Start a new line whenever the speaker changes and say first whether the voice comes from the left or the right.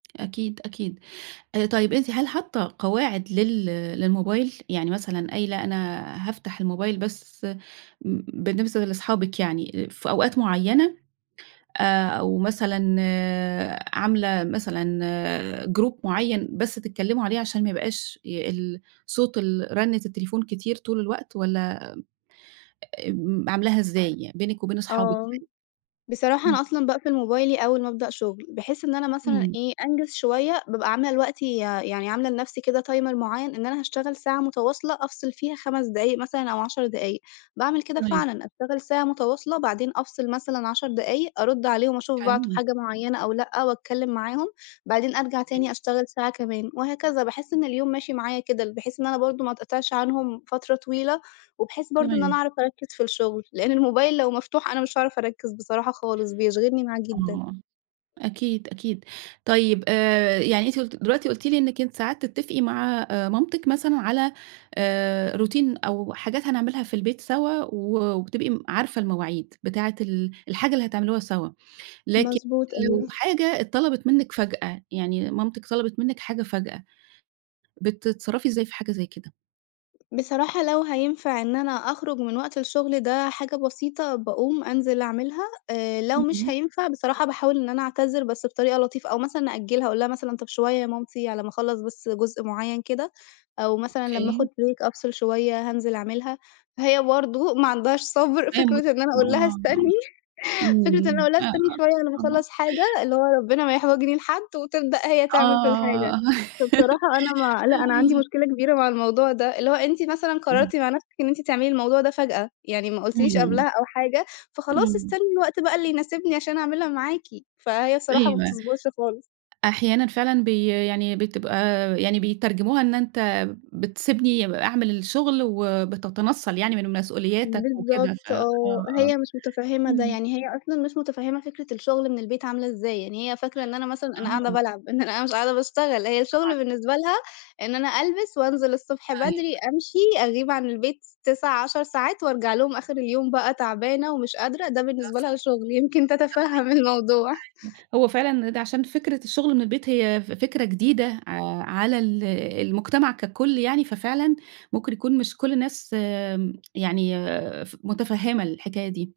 right: أكيد، أكيد. آآ طيب أنتِ هل حاطّة قواعد لل للموبايل؟ يعني مثلًا قايلة أنا هافتح الموبايل بس م م بالنسبة لصحابك يعني، آآ في أوقات مُعيّنة؟ آآ أو مثلًا عاملة مثلًا Group مُعيّن بس تتكلِّمُوا عليه، عشان ما يبقاش ي ال صوت ال رنِّة التليفون كتير طول الوقت؟ والّا م أ آمم عاملاها إزاي يعني بينِك وبين اصحابِك
left: آه،
right: يعني؟
left: بصراحة
right: إمم.
left: أنا أصلًا باقفل موبايلي أول ما ابدأ شُغل، بحيث إن أنا مثلًا
right: إمم.
left: إيه أنجز شوية، بابقى عاملة لوقتي يا يعني عاملة لنفسي كده Timer مُعيّن، إن أنا هاشتغل ساعة مُتواصلة أفصِل فيها 5 دقايق مثلًا أو 10 دقايق، باعمل كده
right: تمام.
left: فعلًا، أشتغل ساعة مُتواصلة بعدين أفصل مثلًا 10 دقايق، أرُدّ عليهم أشُوف بعتوا
right: حلو.
left: حاجة مُعيّنة أو لأ، واتكلّم معاهم، بعدين أرجع
right: إيه؟
left: تاني أشتغل ساعة كمان، وهكذا. باحِسّ إن اليوم ماشي معايا كده، ال بحيث إن أنا برضه ما اتقِطِعش عنهم فترة طويلة، وبحيث برضه إن أنا
right: تمام.
left: أعرف أركِّز في الشُّغل، لإن الموبايل لو مفتوح أنا مش هاعرف أركِّز بصراحة خالص، بيشغلني معاه
right: آه،
left: جدًا.
right: آه، أكيد، أكيد. طيب آآ يعني أنتِ قُلتِ دلوقتي قُلتِ لي إنِّك أنتِ ساعات تتّفقي مع آآ مامتِك مثلًا على آآ Routine أو حاجات هنعملها في البيت سوا، و وبتبقي م عارفة المواعيد، بتاعة ال الحاجة اللي هتعملوها سوّا، لكن
left: مضبوط،
right: لو
left: أيوه.
right: حاجة اتطلبِت منِّك فجأة، يعني مامتِك طلبِت منِّك حاجة فجأة، بتتصرّفي إزاي في حاجة زي كده؟
left: بصراحة لو هينفع إن أنا أخرج من وقت الشُّغل ده حاجة بسيطة باقوم أنزِل أعملها، آآ لو
right: امم.
left: مش
right: امم.
left: هينفع بصراحة باحاول إن أنا أعتذِر بس بطريقة لطيفة، أو مثلًا أأجّلها أقول لها مثلًا: "طَب شوية يا مامتي على ما اخلّص بس جُزء مُعّين كده، أو مثلًا لمّا آخُد
right: أوكي.
left: Break أفصِل شوية هانزِل أعملها." فهي برضه ما عندهاش صَبر فكرة
right: [unintelligible] آه،
left: إن أنا أقول لها
right: آه.
left: استنِّي فكرة إن أنا
right: إمم،
left: أقول
right: إمم.
left: لها استنّي
right: [unintelligible]
left: شوية على ما
right: آه.
left: اخلّص حاجة، اللي هو ربنا ما يحوجني لحد، وتبدأ هي تعمل في الحاجة.
right: آه،
left: فبصراحة أنا ما لأ، أنا عندي
right: أيوه.
left: مشكلة كبيرة مع الموضوع ده، اللي هو أنتِ مثلًا
right: إمم.
left: قررتِ مع نَفْسِك إن أنتِ تعملي الموضوع ده فجأة، يعني ما قُلتيليش قبلها
right: اهم.
left: أو حاجة، فخلاص
right: إمم.
left: استنّي الوقت بقى اللي يناسبني عشان اعملها معاكِ، فهي الصراحة ما
right: أيوه.
left: بتصبُرش خالص.
right: أحيانًا فعلًا بي يعني بتبقى يعني بيترجموها إن أنت بتسيبني ب أعمل الشُغل، وبتتنَصل يعني من مسؤولياتك وكده، ف
left: بالضبط،
right: آه،
left: آه،
right: آه.
left: هي مش مُتفهمة ده،
right: إمم.
left: يعني هي أصلًا مش مُتفهمة فكرة الشُّغل من البيت عاملة إزاي، يعني هي فاكرة إن أنا مثلًا أنا قاعدة
right: آه.
left: بالعب، إن أنا أ مش قاعدة باشتغل، هي
right: طبعًا.
left: الشُّغل بالنسبة لها إن أنا ألبس وأنزِل الصبح
right: أيوه.
left: بدري، أمشي، أغيب عن البيت س 9، 10 ساعات وأرجع لهم آخر اليوم بقى تعبانة ومش قادرة، ده
right: ده
left: بالنسبة لها
right: صحي
left: شُغل، يمكن تتفهم الموضوع.
right: [unintelligible] هو فعلًا إن ده عشان فكرة الشُغل من البيت هي ف فكرة جديدة ع على ال المجتمع كَكُلّ يعني، ففعلًا ممكن يكون مش كُلّ الناس م يعني ف مُتفهمة الحكاية دي.